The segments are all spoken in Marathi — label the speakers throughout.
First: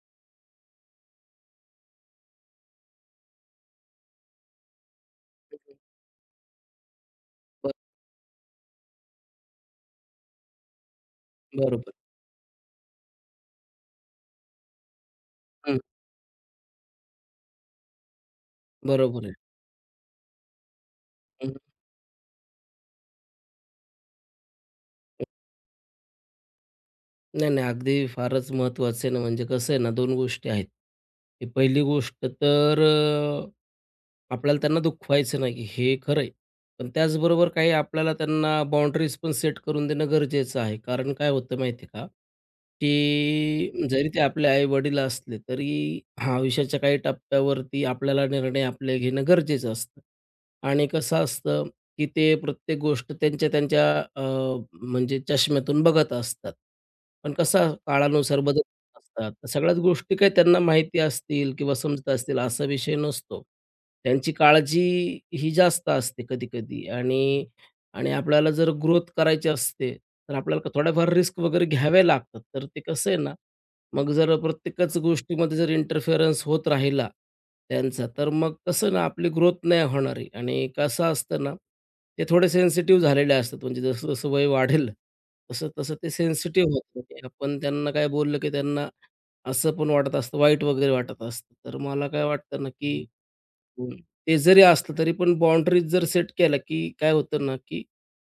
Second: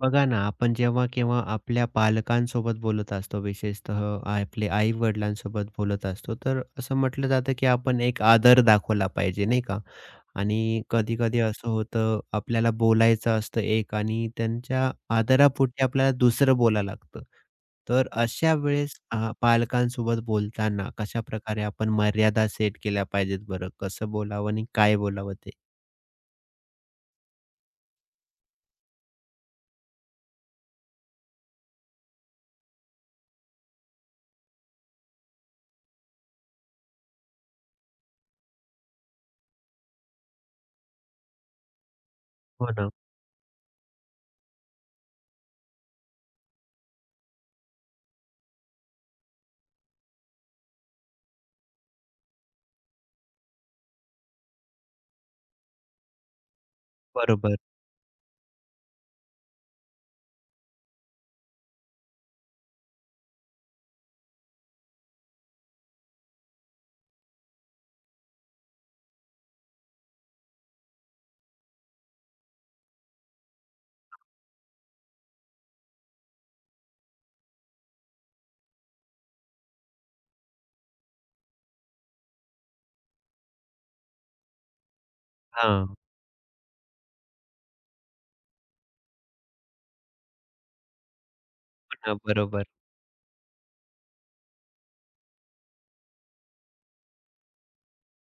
Speaker 1: बघा ना, आपण जेव्हा केव्हा आपल्या पालकांसोबत बोलत असतो, विशेषतः आपले आई-वडिलांसोबत बोलत असतो, तर असं म्हटलं जातं, की
Speaker 2: ब
Speaker 1: आपण एक आदर दाखवला पाहिजे, नाही का? आणि कधी-कधी असं
Speaker 2: बरोबर.
Speaker 1: होतं, आपल्याला बोलायचं असतं एक आणि त्यांच्या
Speaker 2: हं,
Speaker 1: आदरापोटी आपल्याला दुसरं बोलायला लागतं. तर अशा वेळेस
Speaker 2: बरोबर आहे.
Speaker 1: पालकांसोबत बोलताना
Speaker 2: हं.
Speaker 1: कशाप्रकारे आपण मर्यादा सेट केल्या पाहिजेत बरं? कसं बोलावं आणि काय बोलावं ते?
Speaker 2: नाही, नाही. अगदी फारच महत्त्वाचं आहे ना, म्हणजे कसं आहे ना, 2 गोष्टी आहेत. की पहिली गोष्ट तर आपल्याला त्यांना दुखवायचं नाही, हे खरं आहे. पण त्याचबरोबर काही आपल्याला त्यांना बाउंडरीज पण सेट करून देणं गरजेचं आहे. कारण काय होतं माहिती आहे का,
Speaker 1: हो ना,
Speaker 2: की जरी ते आपले आई-वडील असले, तरी हा आयुष्याच्या काही टप्प्यावरती आपल्याला निर्णय आपले घेणं गरजेचं असतं. आणि कसं असतं की ते प्रत्येक गोष्ट त्यांच्या त्यांच्या अ, म्हणजे चष्म्यातून बघत असतात. पण
Speaker 1: बरोबर.
Speaker 2: कसा काळानुसार बदल होत असतात. तर सगळ्याच गोष्टी काही त्यांना माहिती असतील किंवा समजत असतील असा विषय नसतो. त्यांची काळजी ही जास्त असते कधी-कधी आणि आणि आपल्याला जर ग्रोथ करायची असते, तर आपल्याला थोड्याफार रिस्क वगैरे घ्यावे लागतात. तर ते कसं आहे ना मग जर प्रत्येकच गोष्टीमध्ये जर इंटरफेरन्स होत राहिला त्यांचा, तर मग कसं ना आपली ग्रोथ नाही होणार आहे आणि कसं असतं ना, ते थोडे सेन्सिटिव्ह झालेले असतात. म्हणजे जसं-जसं वय वाढेल,
Speaker 1: हां,
Speaker 2: तसं-तसं
Speaker 1: हो
Speaker 2: ते सेन्सिटिव्ह होतात. म्हणजे आपण त्यांना काय बोललं, की त्यांना असं पण वाटत असतं, वाईट वगैरे वाटत असतं. तर मला
Speaker 1: ना,
Speaker 2: काय वाटतं
Speaker 1: बरोबर.
Speaker 2: ना, की हं, ते जरी असलं तरी पण बाउंडरीज जर सेट केल्या, की काय होतं ना, की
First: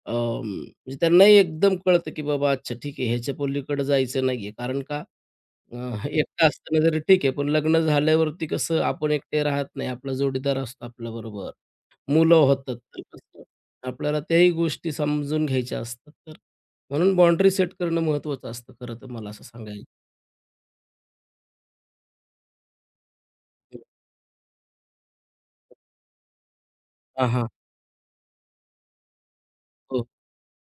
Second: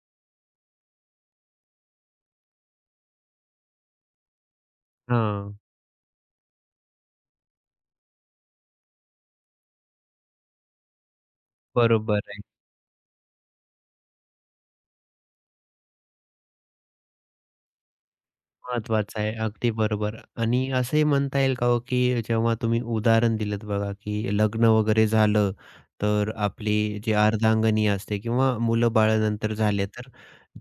Speaker 2: म्हणजे त्यांनाही एकदम कळतं, की बाबा अच्छा ठीक आहे, ह्याच्या पलीकडे जायचं नाहीये. कारण का
Speaker 1: हां,
Speaker 2: अ, एकटा असताना जरी ठीक आहे, पण लग्न झाल्यावरती कसं आपण एकटे राहत नाही. आपला जोडीदार असतो आपल्याबरोबर.
Speaker 1: बरोबर
Speaker 2: मुलं
Speaker 1: आहे.
Speaker 2: होतात. तर कसं आपल्याला त्याही गोष्टी समजून घ्यायच्या असतात. तर म्हणून बाउंडरी सेट करणं महत्त्वाचं असतं खरं तर
Speaker 1: महत्वाचं
Speaker 2: मला
Speaker 1: आहे.
Speaker 2: असं
Speaker 1: अगदी
Speaker 2: सांगायचं.
Speaker 1: बरोबर आणि असंही म्हणता येईल का हो, की जेव्हा तुम्ही उदाहरण दिलत बघा, की लग्न वगैरे झालं, तर आपली जी
Speaker 2: हां, हां.
Speaker 1: अर्धांगिनी असते किंवा मुलं-बाळं झाले,
Speaker 2: हो.
Speaker 1: तर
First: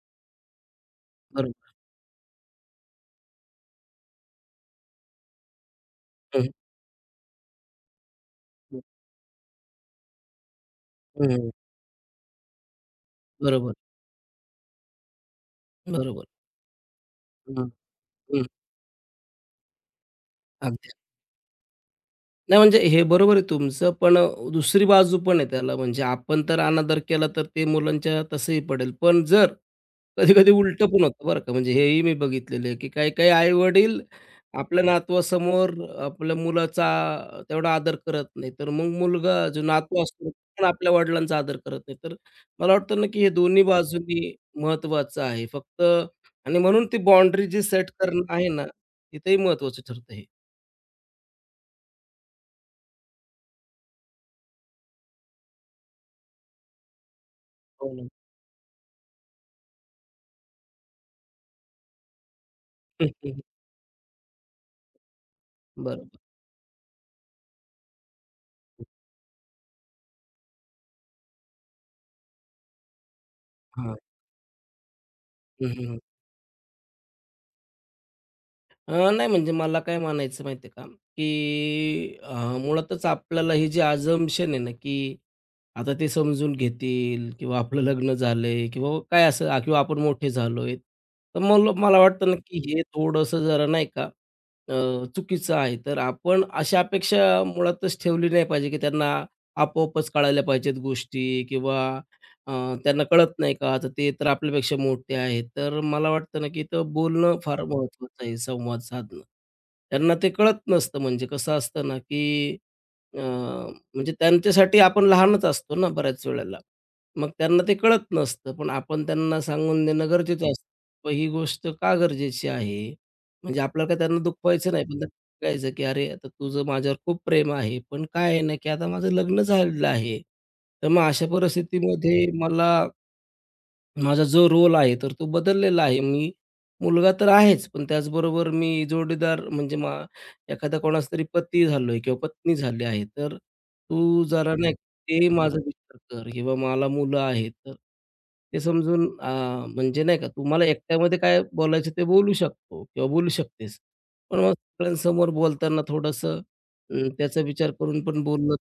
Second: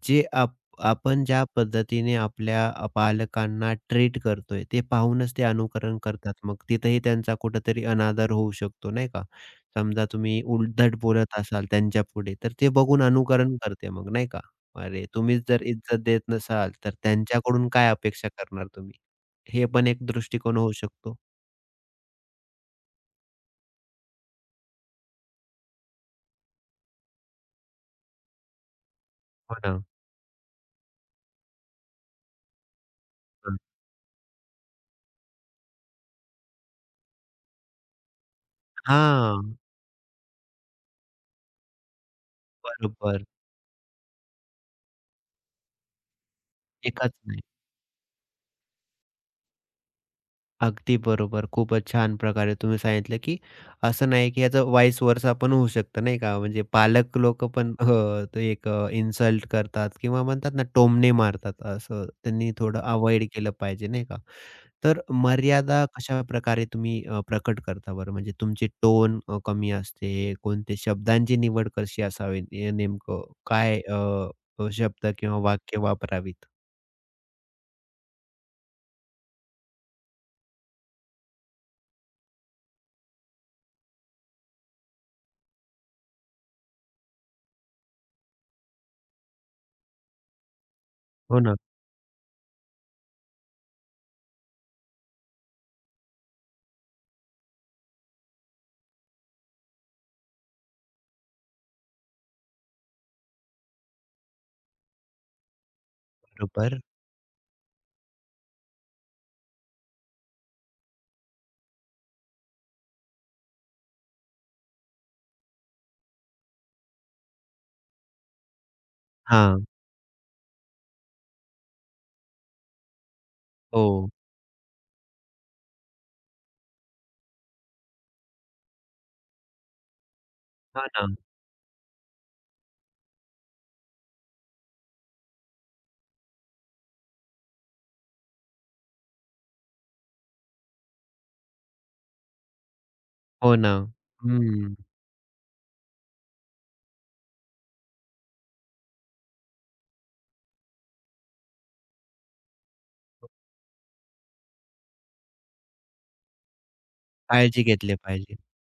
Speaker 1: जे आप आपण ज्या
Speaker 2: बरोबर.
Speaker 1: पद्धतीने आपल्या पालकांना ट्रीट करतोय, ते पाहूनच ते अनुकरण करतात.
Speaker 2: हं, हं.
Speaker 1: मग तिथेही त्यांचा कुठेतरी अनादर होऊ शकतो, नाही का? समजा तुम्ही उद्धट बोलत
Speaker 2: हं,
Speaker 1: असाल त्यांच्यापुढे, तर ते बघून अनुकरण
Speaker 2: बरोबर,
Speaker 1: करते मग, नाही का? अरे, तुम्हीच जर इज्जत देत
Speaker 2: बरोबर.
Speaker 1: नसाल, तर
Speaker 2: हं,
Speaker 1: त्यांच्याकडून काय अपेक्षा
Speaker 2: हं.
Speaker 1: करणार तुम्ही? हे पण एक दृष्टिकोन होऊ
Speaker 2: अगदी.
Speaker 1: शकतो.
Speaker 2: नाही म्हणजे हे बरोबर आहे तुमचं, पण दुसरी बाजू पण आहे त्याला. म्हणजे आपण तर अनादर केला तर ते मुलांच्या तसंही पडेल. पण जर
Speaker 1: हो ना.
Speaker 2: कधी-कधी उलटं पण होतं बरं का. म्हणजे हेही मी बघितलेलं आहे, की काही-काही
Speaker 1: हं.
Speaker 2: आई-वडील आपल्या नातवासमोर आपल्या मुलाचा तेवढा आदर करत नाही. तर मग मुलगा
Speaker 1: हां,
Speaker 2: जो नातू असतो, तो पण आपल्या वडिलांचा आदर करत नाही. तर मला वाटतं ना, की
Speaker 1: बरोबर.
Speaker 2: हे दोन्ही बाजूंनी महत्त्वाचं आहे. फक्त आणि म्हणून ती
Speaker 1: एकाच नाही.
Speaker 2: बाउंडरी जी सेट करणं आहे ना, तिथेही महत्त्वाचं ठरतं हे.
Speaker 1: अगदी बरोबर. खूपच छान प्रकारे तुम्ही सांगितलं, की असं नाही की याचं व्हाईस वर्सा पण होऊ शकतं नाही का? म्हणजे पालक लोकं पण
Speaker 2: हो ना.
Speaker 1: ते एक इन्सल्ट करतात किंवा म्हणतात ना टोमणे मारतात. असं त्यांनी थोडं अव्हॉइड केलं पाहिजे नाही का? तर मर्यादा
Speaker 2: बरोबर.
Speaker 1: कशाप्रकारे तुम्ही प्रकट करता बरं? म्हणजे तुमची टोन कमी असते, कोणते शब्दांची निवड कशी असावी? हे नेमकं काय अ,
Speaker 2: हां.
Speaker 1: अ, शब्द किंवा
Speaker 2: हं,
Speaker 1: वाक्य
Speaker 2: हं, हं.
Speaker 1: वापरावीत?
Speaker 2: नाही म्हणजे मला काय म्हणायचं माहिती आहे का, की मुळातच आपल्याला ही जी अझम्पशन आहे ना, की आता ते समजून घेतील किंवा आपलं लग्न झालंय किंवा काय असं किंवा आपण मोठे झालोय.
Speaker 1: हो
Speaker 2: तर
Speaker 1: ना,
Speaker 2: मग मला वाटतं ना, की हे थोडंसं जरा नाही का अ, चुकीचं आहे. तर आपण अशा अपेक्षा मुळातच ठेवली नाही पाहिजे, की त्यांना आपोआपच कळायला पाहिजेत गोष्टी किंवा अ, त्यांना कळत नाही का? तर ते तर आपल्यापेक्षा मोठे आहेत. तर मला वाटतं ना, की
Speaker 1: बरोबर.
Speaker 2: इथं बोलणं फार महत्त्वाचं आहे, संवाद साधणं. त्यांना ते कळत नसतं. म्हणजे कसं असतं ना, की अ, म्हणजे त्यांच्यासाठी आपण लहानच असतो ना बऱ्याच वेळेला. मग त्यांना ते कळत नसतं. पण आपण त्यांना
Speaker 1: हां.
Speaker 2: सांगून देणं गरजेचं असतं. मग ही गोष्ट का गरजेची आहे? म्हणजे आपल्याला काय
Speaker 1: हो.
Speaker 2: त्यांना दुखवायचं नाही, पण त्यांना सांगायचं, की "अरे, आता तुझं माझ्यावर खूप प्रेम आहे, पण काय आहे ना, की आता माझं लग्न झालेलं आहे.
Speaker 1: हां
Speaker 2: तर मग
Speaker 1: ना.
Speaker 2: अशा परिस्थितीमध्ये मला" माझा जो रोल आहे, तर तो बदललेला आहे. मी मुलगा तर आहेच, पण त्याचबरोबर मी जोडीदार म्हणजे एखादा कोणाचा तरी पती झालोय किंवा पत्नी झाली आहे. तर
Speaker 1: हो ना.
Speaker 2: तू जरा नाही
Speaker 1: हं.
Speaker 2: हं. ते माझा विचार कर किंवा मला मुलं आहेत, तर ते समजून म्हणजे नाही का, तू मला एकट्यामध्ये काय बोलायचं ते बोलू शकतो किंवा बोलू शकतेस. पण मग सगळ्यांसमोर बोलताना थोडंसं त्याचा
Speaker 1: काळजी
Speaker 2: विचार
Speaker 1: घेतली
Speaker 2: करून पण
Speaker 1: पाहिजे.
Speaker 2: बोललं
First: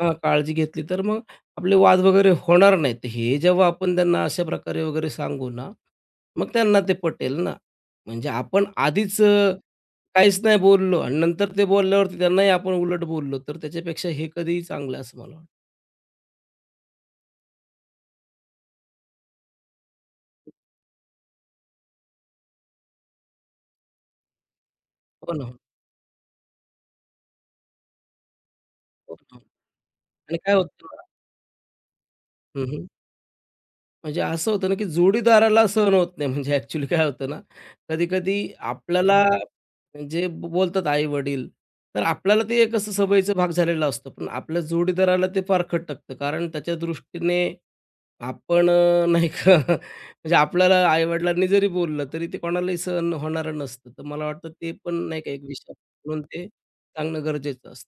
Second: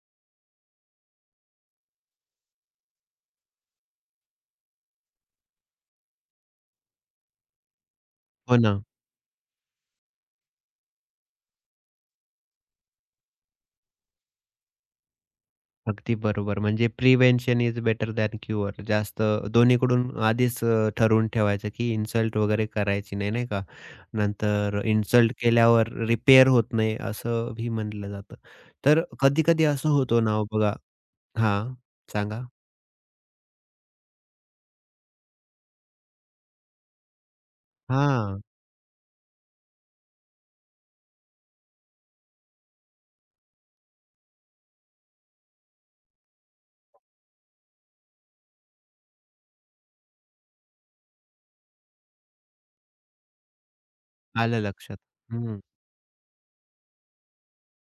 Speaker 2: हां, काळजी घेतली तर मग आपले वाद वगैरे होणार नाहीत. हे जेव्हा आपण त्यांना अशा प्रकारे वगैरे सांगू ना, मग त्यांना ते पटेल ना. म्हणजे
Speaker 1: हो
Speaker 2: आपण
Speaker 1: ना.
Speaker 2: आधीच काहीच नाही बोललो आणि नंतर ते बोलल्यावरती त्यांनाही आपण उलट बोललो, तर त्याच्यापेक्षा हे कधीही चांगलं आहे असं मला वाटतं.
Speaker 1: अगदी बरोबर. म्हणजे prevention is better than cure. जास्त दोन्हीकडून आधीच ठरवून ठेवायचं की इन्सल्ट वगैरे करायची नाही, नाही का? नंतर
Speaker 2: हो
Speaker 1: इन्सल्ट
Speaker 2: ना,
Speaker 1: केल्यावर रिपेअर होत नाही असंही म्हटलं जातं. तर
Speaker 2: हो ना.
Speaker 1: कधी-कधी असं होतं ना,
Speaker 2: आणि
Speaker 1: हो
Speaker 2: काय
Speaker 1: बघा
Speaker 2: होतं ना
Speaker 1: हां, सांगा?
Speaker 2: हं, हं. म्हणजे असं होतं ना, की जोडीदाराला सहन होत नाही. म्हणजे ॲक्चुअली काय होतं ना, कधी-कधी
Speaker 1: हां,
Speaker 2: आपल्याला जे बोलतात आई-वडील, तर आपल्याला ते एक असं सवयीचा भाग झालेला असतो. पण आपल्या जोडीदाराला ते फार खटकतं. कारण त्याच्या दृष्टीने आपण नाही का म्हणजे आपल्याला आई-वडिलांनी जरी बोललं, तरी ते कोणालाही सहन होणारं नसतं. तर मला वाटतं
Speaker 1: आलं
Speaker 2: ते पण
Speaker 1: लक्षात.
Speaker 2: नाही का एक विषय म्हणून ते सांगणं गरजेचं असतं.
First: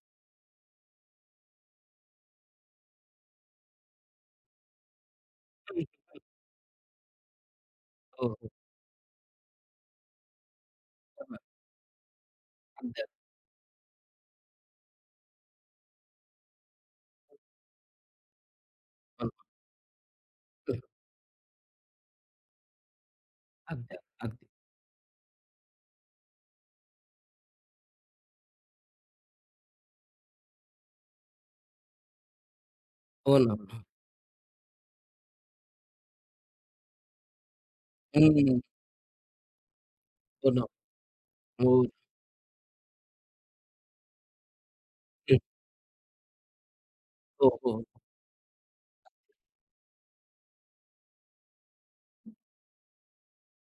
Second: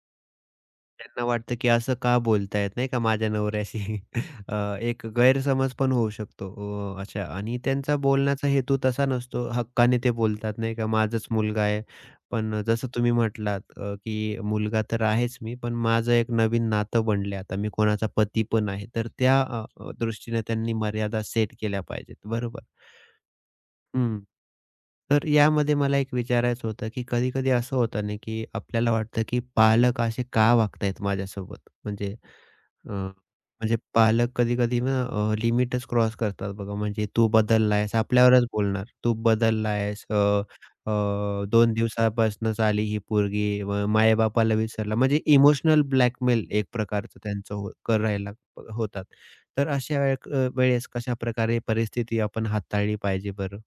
Speaker 1: त्यांना वाटतं की असं का बोलतायत नाही का माझ्या नवऱ्याशी? अ, एक गैरसमज पण होऊ शकतो. अच्छा आणि त्यांचा
Speaker 2: हो,
Speaker 1: बोलण्याचा
Speaker 2: हो.
Speaker 1: हेतू तसा नसतो. हक्काने ते बोलतात नाही का, माझाच मुलगा आहे. पण जसं
Speaker 2: अगदी,
Speaker 1: तुम्ही
Speaker 2: अगदी.
Speaker 1: म्हटलात की मुलगा तर आहेच मी, पण माझं एक नवीन नातं बनले आता. मी कोणाचा पती पण आहे. तर त्या अ, अ, दृष्टीने त्यांनी मर्यादा सेट केल्या पाहिजेत. बरोबर.
Speaker 2: अगदी,
Speaker 1: हं.
Speaker 2: अगदी.
Speaker 1: तर यामध्ये मला एक विचारायचं होतं, की कधी-कधी असं होतं ना, की आपल्याला वाटतं, की पालक असे का वागतायत माझ्यासोबत?
Speaker 2: हो ना.
Speaker 1: म्हणजे पालक कधी-कधी ना लिमिटच क्रॉस करतात बघा. म्हणजे तू बदलला आहेस, आपल्यावरच
Speaker 2: हं.
Speaker 1: बोलणार. तू बदलला अ,
Speaker 2: हो ना.
Speaker 1: अ, 2
Speaker 2: हो.
Speaker 1: दिवसापासूनच आली ही पोरगी. मायबापाला विसरला. म्हणजे
Speaker 2: हं.
Speaker 1: इमोशनल ब्लॅकमेल एक प्रकारचं
Speaker 2: हो,
Speaker 1: त्यांचं हो
Speaker 2: हो.
Speaker 1: करायला होतात. तर अशा वेळे अ, वेळेस कशाप्रकारे परिस्थिती आपण हाताळली पाहिजे बरं?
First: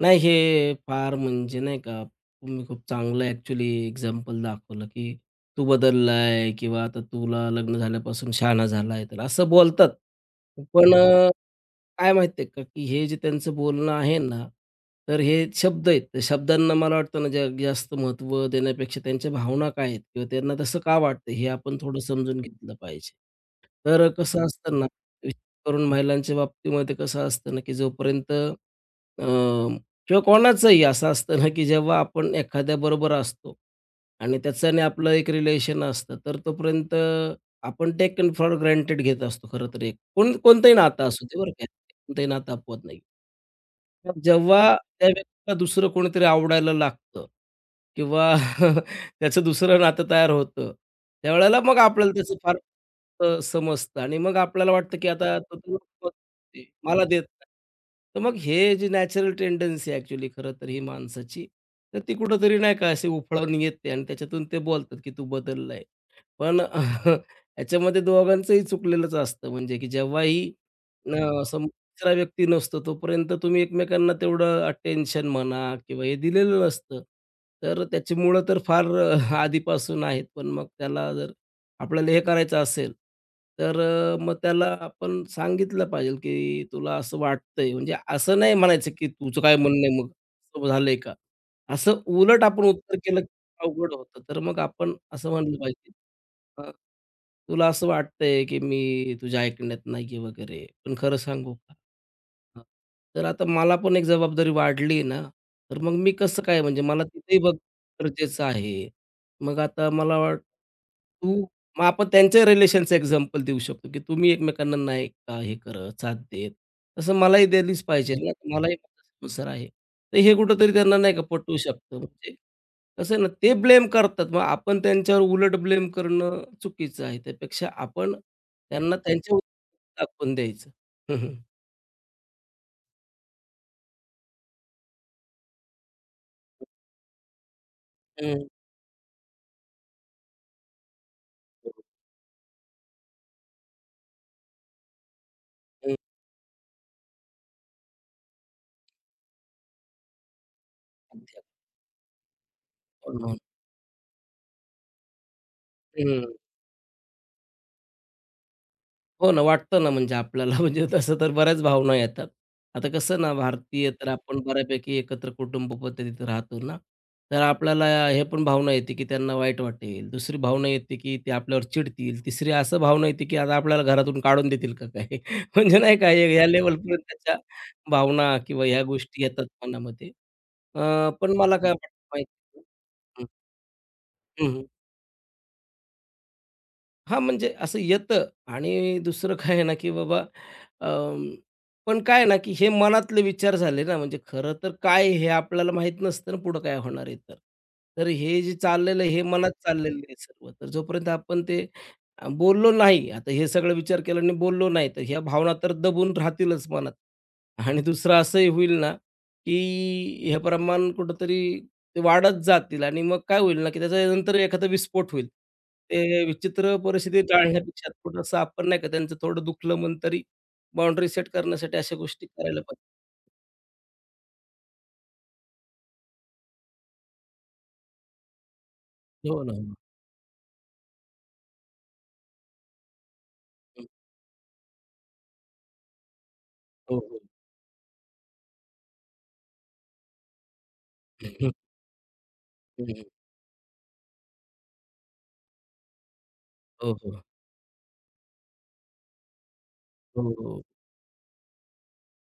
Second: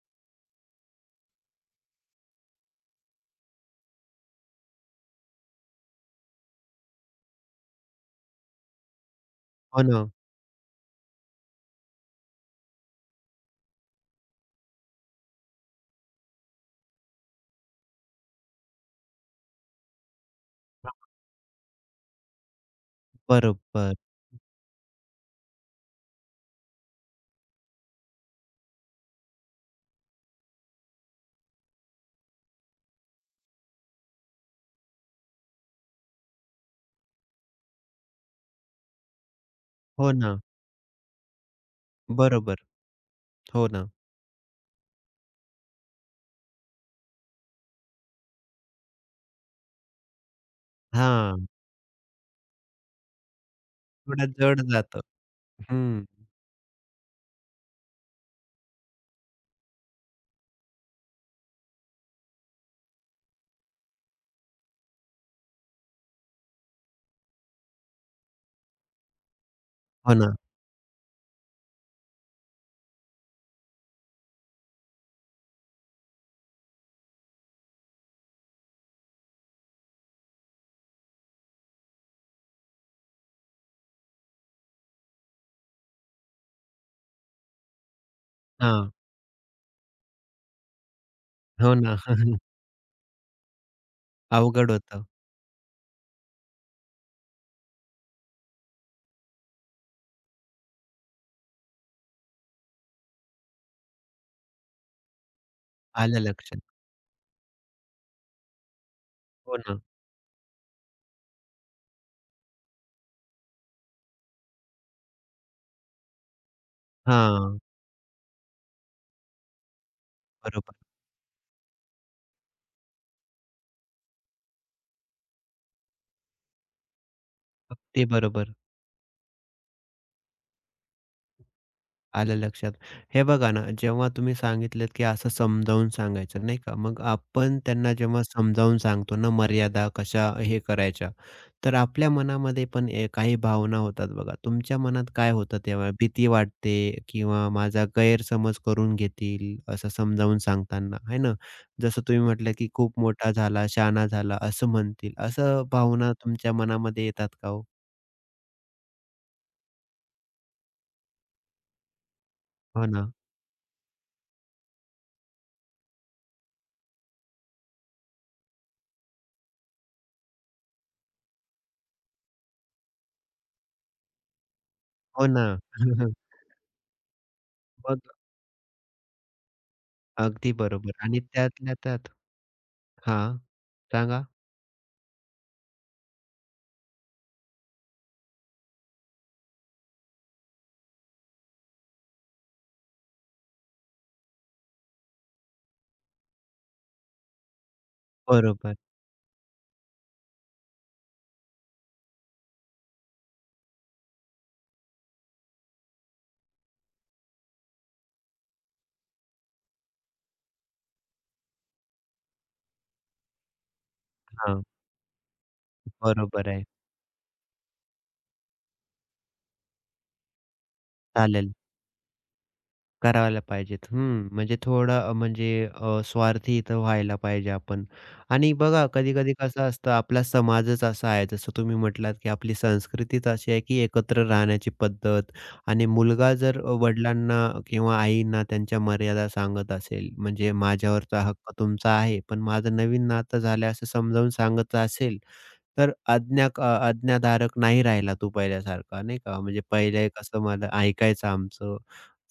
Speaker 2: नाही, हे फार म्हणजे नाही का, तुम्ही खूप चांगलं ॲक्चुअली एक्झाम्पल दाखवलं, की तू बदललाय किंवा आता तुला लग्न झाल्यापासून शहाणा झालाय, तर असं
Speaker 1: हो
Speaker 2: बोलतात.
Speaker 1: ना.
Speaker 2: पण हो. काय माहिती का, की हे जे त्यांचं बोलणं आहे ना, तर हे शब्द आहेत. त्या शब्दांना मला वाटतं ना, जग जास्त महत्त्व देण्यापेक्षा त्यांच्या भावना काय आहेत किंवा त्यांना तसं का वाटतं, हे आपण थोडं समजून घेतलं पाहिजे.
Speaker 1: बरोबर.
Speaker 2: तर कसं असतं ना, विशेष करून महिलांच्या बाबतीमध्ये कसं असतं ना, की जोपर्यंत किंवा कोणाचंही असं असतं ना, की जेव्हा आपण एखाद्याबरोबर असतो आणि त्याचं आणि आपलं एक रिलेशन असतं, तर तोपर्यंत आपण टेकन फॉर ग्रँटेड घेत असतो खरं तर एक.
Speaker 1: हो
Speaker 2: कोण
Speaker 1: ना.
Speaker 2: कोणतंही नातं असू दे बरं का. ते नातं
Speaker 1: बरोबर.
Speaker 2: अपवत नाही.
Speaker 1: हो ना.
Speaker 2: मग जेव्हा त्या व्यक्तीला दुसरं कोणीतरी आवडायला लागतं किंवा त्याचं दुसरं नातं तयार होतं,
Speaker 1: हां,
Speaker 2: त्यावेळेला मग आपल्याला त्याचं फार समजतं आणि
Speaker 1: थोडं
Speaker 2: मग
Speaker 1: जड
Speaker 2: आपल्याला वाटतं,
Speaker 1: जातं.
Speaker 2: की आता तो
Speaker 1: हं.
Speaker 2: तुला ते मला देत नाही. तर मग हे जी नॅचरल टेंडन्सी आहे ॲक्चुअली खरं तर ही माणसाची, तर ती कुठेतरी नाही का अशी उफाळून येते आणि त्याच्यातून ते बोलतात, की तू बदललाय. पण याच्यामध्ये दोघांचंही चुकलेलंच असतं म्हणजे की
Speaker 1: हो ना.
Speaker 2: जेव्हाही सम तिसरा व्यक्ती नसतो तोपर्यंत तुम्ही एकमेकांना तेवढं अटेन्शन म्हणा किंवा हे दिलेलं नसतं. तर त्याची मुळं तर फार आधीपासून आहेत. पण मग त्याला जर आपल्याला हे करायचं असेल, तर मग त्याला आपण सांगितलं पाहिजे की तुला असं वाटतंय. म्हणजे असं नाही म्हणायचं
Speaker 1: हां.
Speaker 2: की तुझं काय म्हणणं आहे मग असं झालंय का?
Speaker 1: हो ना.
Speaker 2: असं उलट आपण उत्तर केलं अवघड होतं. तर मग
Speaker 1: अवघड
Speaker 2: आपण
Speaker 1: होतं.
Speaker 2: असं म्हणलं पाहिजे, अ, तुला असं वाटतंय, की मी तुझ्या ऐकण्यात नाहीये वगैरे, पण खरं सांगू का? हां, तर आता मला पण एक जबाबदारी वाढली ना, तर मग मी
Speaker 1: आलं
Speaker 2: कसं काय
Speaker 1: लक्षात.
Speaker 2: म्हणजे मला तिथेही बघ गरजेचं आहे.
Speaker 1: हो
Speaker 2: मग
Speaker 1: ना.
Speaker 2: आता मला वाट तू मग आपण त्यांच्या रिलेशनचं एक्झाम्पल देऊ शकतो, की तुम्ही एकमेकांना नाही का हे करत, साथ देत. तसं मलाही
Speaker 1: हां.
Speaker 2: दिलीच पाहिजे ना, मलाही संसार आहे. तर हे कुठेतरी
Speaker 1: बरोबर.
Speaker 2: त्यांना नाही का पटवू शकतं म्हणजे कसं आहे ना, ते ब्लेम करतात. मग आपण त्यांच्यावर उलट ब्लेम करणं चुकीचं आहे. त्यापेक्षा
Speaker 1: अगदी
Speaker 2: आपण
Speaker 1: बरोबर.
Speaker 2: त्यांना त्यांच्या दाखवून द्यायचं. हं, हं.
Speaker 1: आलं लक्षात. हे बघा ना, जेव्हा तुम्ही सांगितलत, की असं समजावून सांगायचं नाही का, मग आपण त्यांना जेव्हा समजावून सांगतो ना, मर्यादा कशा हे करायच्या,
Speaker 2: हं,
Speaker 1: तर आपल्या मनामध्ये पण काही भावना होतात बघा. तुमच्या मनात काय होतं तेव्हा?
Speaker 2: हं.
Speaker 1: भीती वाटते किंवा माझा गैरसमज करून घेतील, असं समजावून सांगताना, आहे ना? जसं तुम्ही म्हटलं, की खूप मोठा
Speaker 2: हो
Speaker 1: झाला, शहाणा झाला, असं म्हणतील. असं भावना तुमच्या मनामध्ये येतात का हो?
Speaker 2: हो ना, वाटतं ना म्हणजे आपल्याला म्हणजे तसं तर बऱ्याच भावना येतात.
Speaker 1: हो
Speaker 2: आता
Speaker 1: ना,
Speaker 2: कसं ना भारतीय तर आपण बऱ्यापैकी एकत्र कुटुंब पद्धतीत राहतो ना, तर आपल्याला हे पण भावना येते, की त्यांना वाईट वाटेल. दुसरी भावना येते, की ते आपल्यावर चिडतील. तिसरी असं भावना येते, की आता आपल्याला घरातून काढून देतील का काय?
Speaker 1: हो ना.
Speaker 2: म्हणजे नाही का हे- या लेव्हलपर्यंत त्याच्या
Speaker 1: मग
Speaker 2: भावना किंवा ह्या गोष्टी येतात मनामध्ये.
Speaker 1: अगदी बरोबर आणि
Speaker 2: पण मला काय
Speaker 1: त्यातल्या
Speaker 2: वाटतं
Speaker 1: त्यात
Speaker 2: माहिती
Speaker 1: हां, सांगा?
Speaker 2: हां, म्हणजे असं येतं आणि दुसरं काय आहे ना, की बाबा अं, पण काय आहे ना, की हे मनातले विचार झाले ना, म्हणजे खरं तर काय आहे हे आपल्याला माहीत नसतं ना, पुढं काय होणार आहे तर. तर हे जे
Speaker 1: बरोबर.
Speaker 2: चाललेलं आहे, हे मनात चाललेलं आहे सर्व. तर जोपर्यंत आपण ते बोललो नाही, आता हे सगळं विचार केला आणि बोललो नाही, तर ह्या भावना तर दबून राहतीलच मनात. आणि दुसरं असंही होईल ना, की हे प्रमाण कुठेतरी ते वाढत जातील आणि मग काय होईल ना, की त्याच्यानंतर
Speaker 1: हां,
Speaker 2: एखादा विस्फोट होईल. ते
Speaker 1: बरोबर आहे.
Speaker 2: विचित्र परिस्थिती टाळण्यापेक्षा थोडंसं आपण नाही का त्यांचं थोडं दुखलं मन तरी बाउंडरी सेट
Speaker 1: चालेल.
Speaker 2: करण्यासाठी अशा गोष्टी करायला पाहिजे.
Speaker 1: करायला पाहिजेत. हं, म्हणजे थोडं अ, म्हणजे अ, स्वार्थी इथं व्हायला पाहिजे आपण आणि बघा कधी-कधी
Speaker 2: हो ना, हो
Speaker 1: कसं
Speaker 2: ना.
Speaker 1: असतं आपला समाजच असा आहे जसं तुम्ही म्हटलात, की आपली संस्कृतीच अशी आहे, की
Speaker 2: हं.
Speaker 1: एकत्र राहण्याची पद्धत आणि मुलगा जर
Speaker 2: हो, हो.
Speaker 1: वडिलांना किंवा आईंना त्यांच्या मर्यादा सांगत असेल, म्हणजे माझ्यावरचा
Speaker 2: हं, हं.
Speaker 1: हक्क तुमचा आहे, पण माझं नवीन नातं झालं असं समजावून सांगत असेल, तर
Speaker 2: हो, हो.
Speaker 1: आज्ञाधारक नाही राहिला तू पहिल्यासारखा, नाही का. म्हणजे पहिले
Speaker 2: हो,
Speaker 1: कसं
Speaker 2: हो.
Speaker 1: मला ऐकायचं आमचं,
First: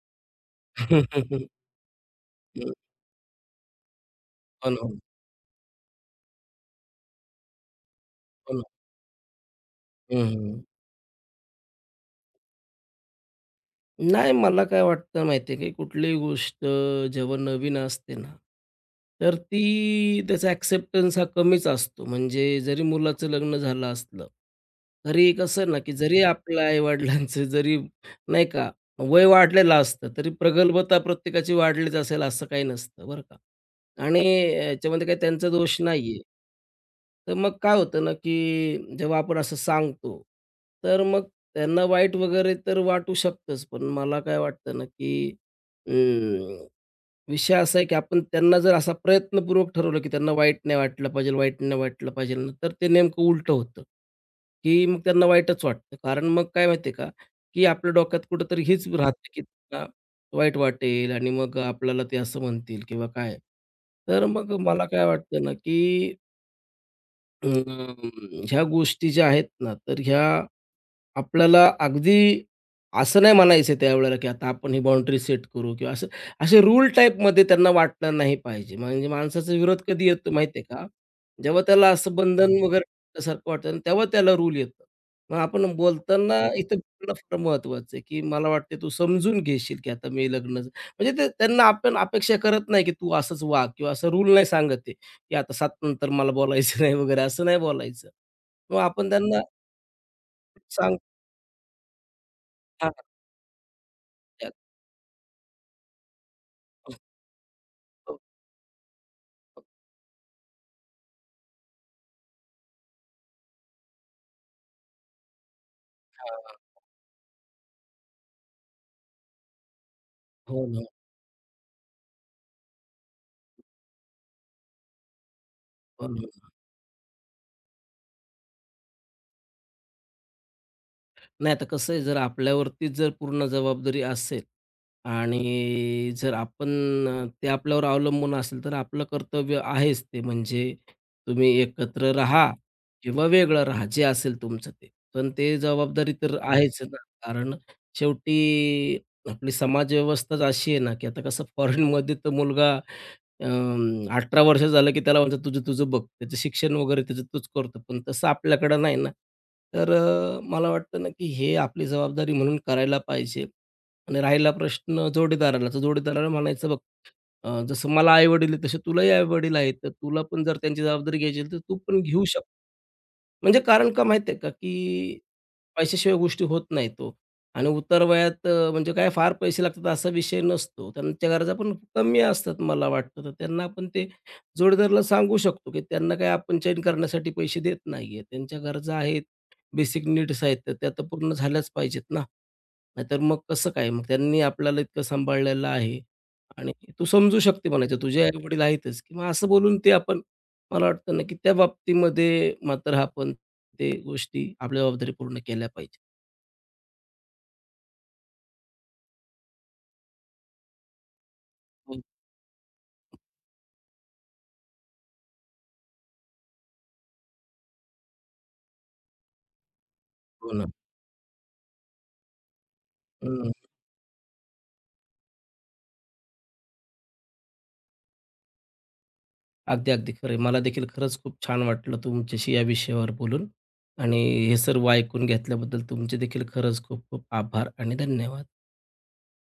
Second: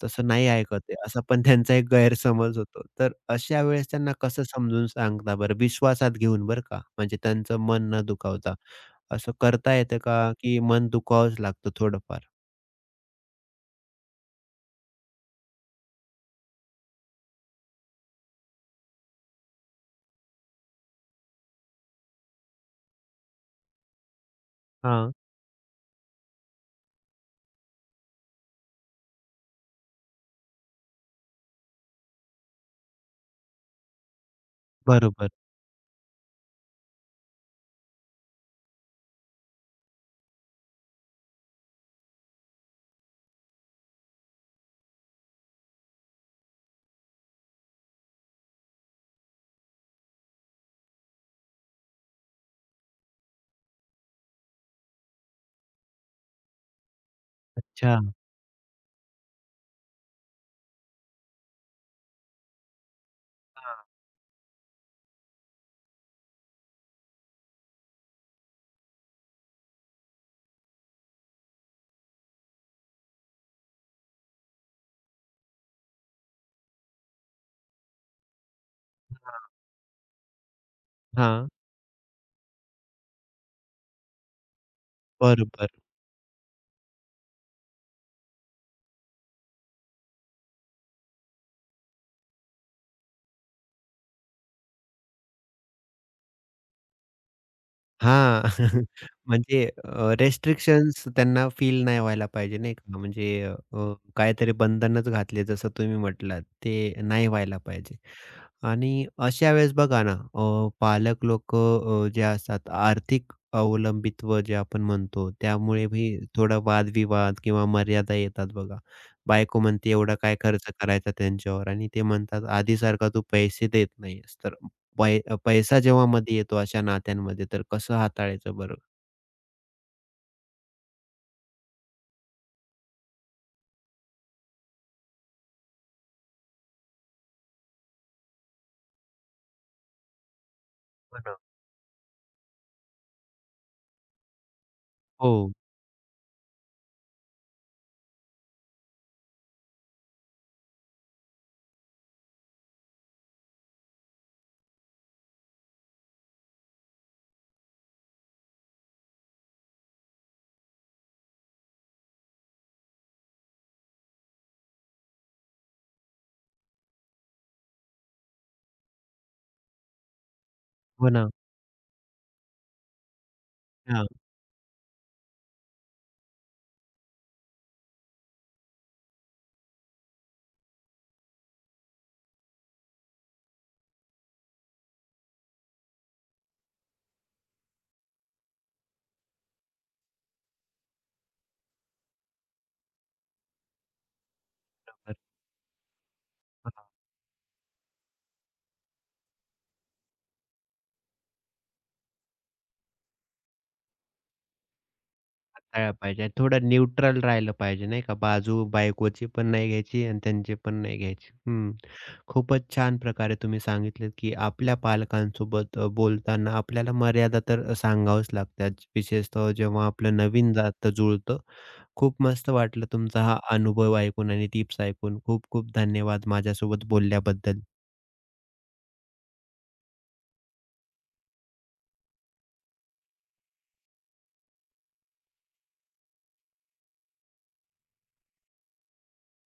Speaker 1: तसं नाही ऐकत आहे, असा पण त्यांचा एक गैरसमज होतो. तर अशा वेळेस त्यांना कसं
Speaker 2: हो
Speaker 1: समजून
Speaker 2: ना,
Speaker 1: सांगता बरं, विश्वासात घेऊन बरं का, म्हणजे त्यांचं मन न
Speaker 2: हो
Speaker 1: दुखावता.
Speaker 2: ना.
Speaker 1: असं करता येतं
Speaker 2: हं,
Speaker 1: का, की
Speaker 2: हं.
Speaker 1: मन दुखावावंच लागतं थोडंफार?
Speaker 2: नाही, मला काय वाटतं माहिती आहे, की कुठलीही गोष्ट जेव्हा नवीन असते ना, तर ती त्याचा ॲक्सेप्टन्स हा कमीच असतो. म्हणजे जरी मुलाचं लग्न झालं असलं,
Speaker 1: हां,
Speaker 2: तरी कसं ना, की जरी आपल्या आई जरी नाही का, वय वाढलेलं असतं, तरी प्रगल्भता प्रत्येकाची वाढलीच असेल असं काही नसतं, बरं का. आणि याच्यामध्ये काही
Speaker 1: बरोबर.
Speaker 2: त्यांचा दोष नाहीये. तर मग काय होतं ना, की जेव्हा आपण असं सांगतो, तर मग त्यांना वाईट वगैरे तर वाटू शकतंच. पण मला काय वाटतं ना, की विषय असा आहे, की आपण त्यांना जर असा प्रयत्नपूर्वक ठरवलं, की त्यांना वाईट नाही वाटलं पाहिजे, वाईट नाही वाटलं पाहिजे ना, तर ते नेमकं उलटं होतं, की मग त्यांना वाईटच वाटतं. कारण मग काय माहिती का, की आपल्या
Speaker 1: अच्छा.
Speaker 2: डोक्यात कुठेतरी हीच राहते, की त्यांना वाईट वाटेल आणि मग आपल्याला ते असं म्हणतील किंवा काय.
Speaker 1: हां,
Speaker 2: तर मग मला काय वाटतं ना, की ह्या गोष्टी ज्या आहेत ना, तर ह्या आपल्याला अगदी असं नाही म्हणायचं आहे त्यावेळेला, की आता आपण ही बाउंडरी सेट करू किंवा असं असे रूल टाइपमध्ये त्यांना वाटलं नाही पाहिजे. म्हणजे माणसाचा विरोध कधी येतो माहिती आहे का?
Speaker 1: हां,
Speaker 2: जेव्हा त्याला असं बंधन वगैरे सारखं वाटतं आणि तेव्हा त्याला रूल येतं. मग आपण
Speaker 1: बरोबर.
Speaker 2: बोलताना इथं बोलणं फार महत्त्वाचं आहे, की मला वाटते तू समजून घेशील, की आता मी लग्न म्हणजे ते त्यांना आपण अपेक्षा करत नाही, की तू असंच वाग किंवा असं रूल नाही सांगत आहे, की आता 7 नंतर मला बोलायचं नाही वगैरे असं नाही बोलायचं.
Speaker 1: हां.
Speaker 2: मग आपण त्यांना
Speaker 1: म्हणजे
Speaker 2: सांग
Speaker 1: रिस्ट्रिक्शन्स त्यांना फील नाही व्हायला पाहिजे नाही
Speaker 2: हां.
Speaker 1: का? म्हणजे काहीतरी बंधनच घातले जसं तुम्ही म्हटलात ते
Speaker 2: हो
Speaker 1: नाही व्हायला पाहिजे. आणि अशा वेळेस बघा ना पालक लोक जे असतात आर्थिक अवलंबित्व जे आपण म्हणतो त्यामुळेही
Speaker 2: हां.
Speaker 1: थोडा वादविवाद किंवा मर्यादा येतात बघा. बायको म्हणते एवढा काय
Speaker 2: हो
Speaker 1: खर्च
Speaker 2: ना,
Speaker 1: करायचा त्यांच्यावर आणि ते म्हणतात आधीसारखा तू पैसे देत नाहीयेस. तर पैसा
Speaker 2: हो
Speaker 1: जेव्हा मध्ये
Speaker 2: ना.
Speaker 1: येतो अशा नात्यांमध्ये, तर कसं हाताळायचं बरं?
Speaker 2: नाही आता कसं आहे, जर आपल्यावरतीच जर पूर्ण जबाबदारी असेल आणि जर आपण ते आपल्यावर अवलंबून असेल, तर आपलं कर्तव्य आहेच ते. म्हणजे
Speaker 1: हो ना.
Speaker 2: तुम्ही एकत्र राहा किंवा वेगळं राहा, जे असेल तुमचं ते. पण
Speaker 1: हो.
Speaker 2: ते जबाबदारी तर आहेच ना. कारण शेवटी आपली समाज व्यवस्थाच अशी आहे ना, की आता कसं फॉरेनमध्ये तर मुलगा 18 वर्ष झालं, की त्याला म्हणतात, "तुझं-तुझं बघ." त्याचं शिक्षण वगैरे त्याचं तूच करतो. पण तसं आपल्याकडं नाही ना. तर मला वाटतं ना, की हे आपली जबाबदारी म्हणून करायला पाहिजे. आणि राहिला प्रश्न जोडीदाराला, तर जोडीदाराला म्हणायचं, "बघ, जसं मला आई-वडील तसे तुलाही आई-वडील आहेत. तर तुला पण जर त्यांची
Speaker 1: हो
Speaker 2: जबाबदारी
Speaker 1: ना.
Speaker 2: घ्यायची असेल, तर तू पण घेऊ शकतो." म्हणजे कारण का
Speaker 1: हां.
Speaker 2: माहिती का, की पैशाशिवाय गोष्टी होत नाहीत हो. आणि उतार वयात म्हणजे काय फार पैसे लागतात असा विषय नसतो. त्यांच्या गरजा पण कमी असतात मला वाटतं. तर त्यांना आपण ते जोडीदाराला सांगू शकतो, की त्यांना काही आपण चैन करण्यासाठी पैसे देत नाहीये. त्यांच्या गरजा आहेत, बेसिक नीड्स आहेत, तर त्या तर पूर्ण झाल्याच पाहिजेत ना. नाहीतर मग कसं काय? मग त्यांनी आपल्याला इतकं
Speaker 1: बरं.
Speaker 2: सांभाळलेलं आहे आणि
Speaker 1: हां,
Speaker 2: तू समजू शकते म्हणायचं. तुझे आई-वडील आहेतच, की मग असं बोलून ते आपण मला वाटतं ना, की त्या बाबतीमध्ये मात्र आपण ते गोष्टी आपल्या जबाबदारी पूर्ण केल्या
Speaker 1: हाताळायला
Speaker 2: पाहिजेत.
Speaker 1: पाहिजे. थोडं न्यूट्रल राहिलं पाहिजे नाही का? बाजू बायकोची पण नाही घ्यायची आणि त्यांची पण नाही घ्यायची. हं.
Speaker 2: हो.
Speaker 1: खूपच छान प्रकारे तुम्ही सांगितलं, की आपल्या पालकांसोबत बोलताना आपल्याला मर्यादा तर लागतात. विशेषतः जेव्हा आपलं
Speaker 2: हो
Speaker 1: नवीन
Speaker 2: ना.
Speaker 1: नातं जुळतं. खूप मस्त वाटलं तुमचा हा अनुभव ऐकून आणि टिप्स ऐकून. खूप खूप धन्यवाद माझ्यासोबत बोलल्याबद्दल.
Speaker 2: अगदी, अगदी खरं आहे. मला देखील खरंच खूप छान वाटलं तुमच्याशी या विषयावर बोलून आणि हे सर्व ऐकून घेतल्याबद्दल तुमचे देखील खरंच खूप खूप आभार आणि धन्यवाद.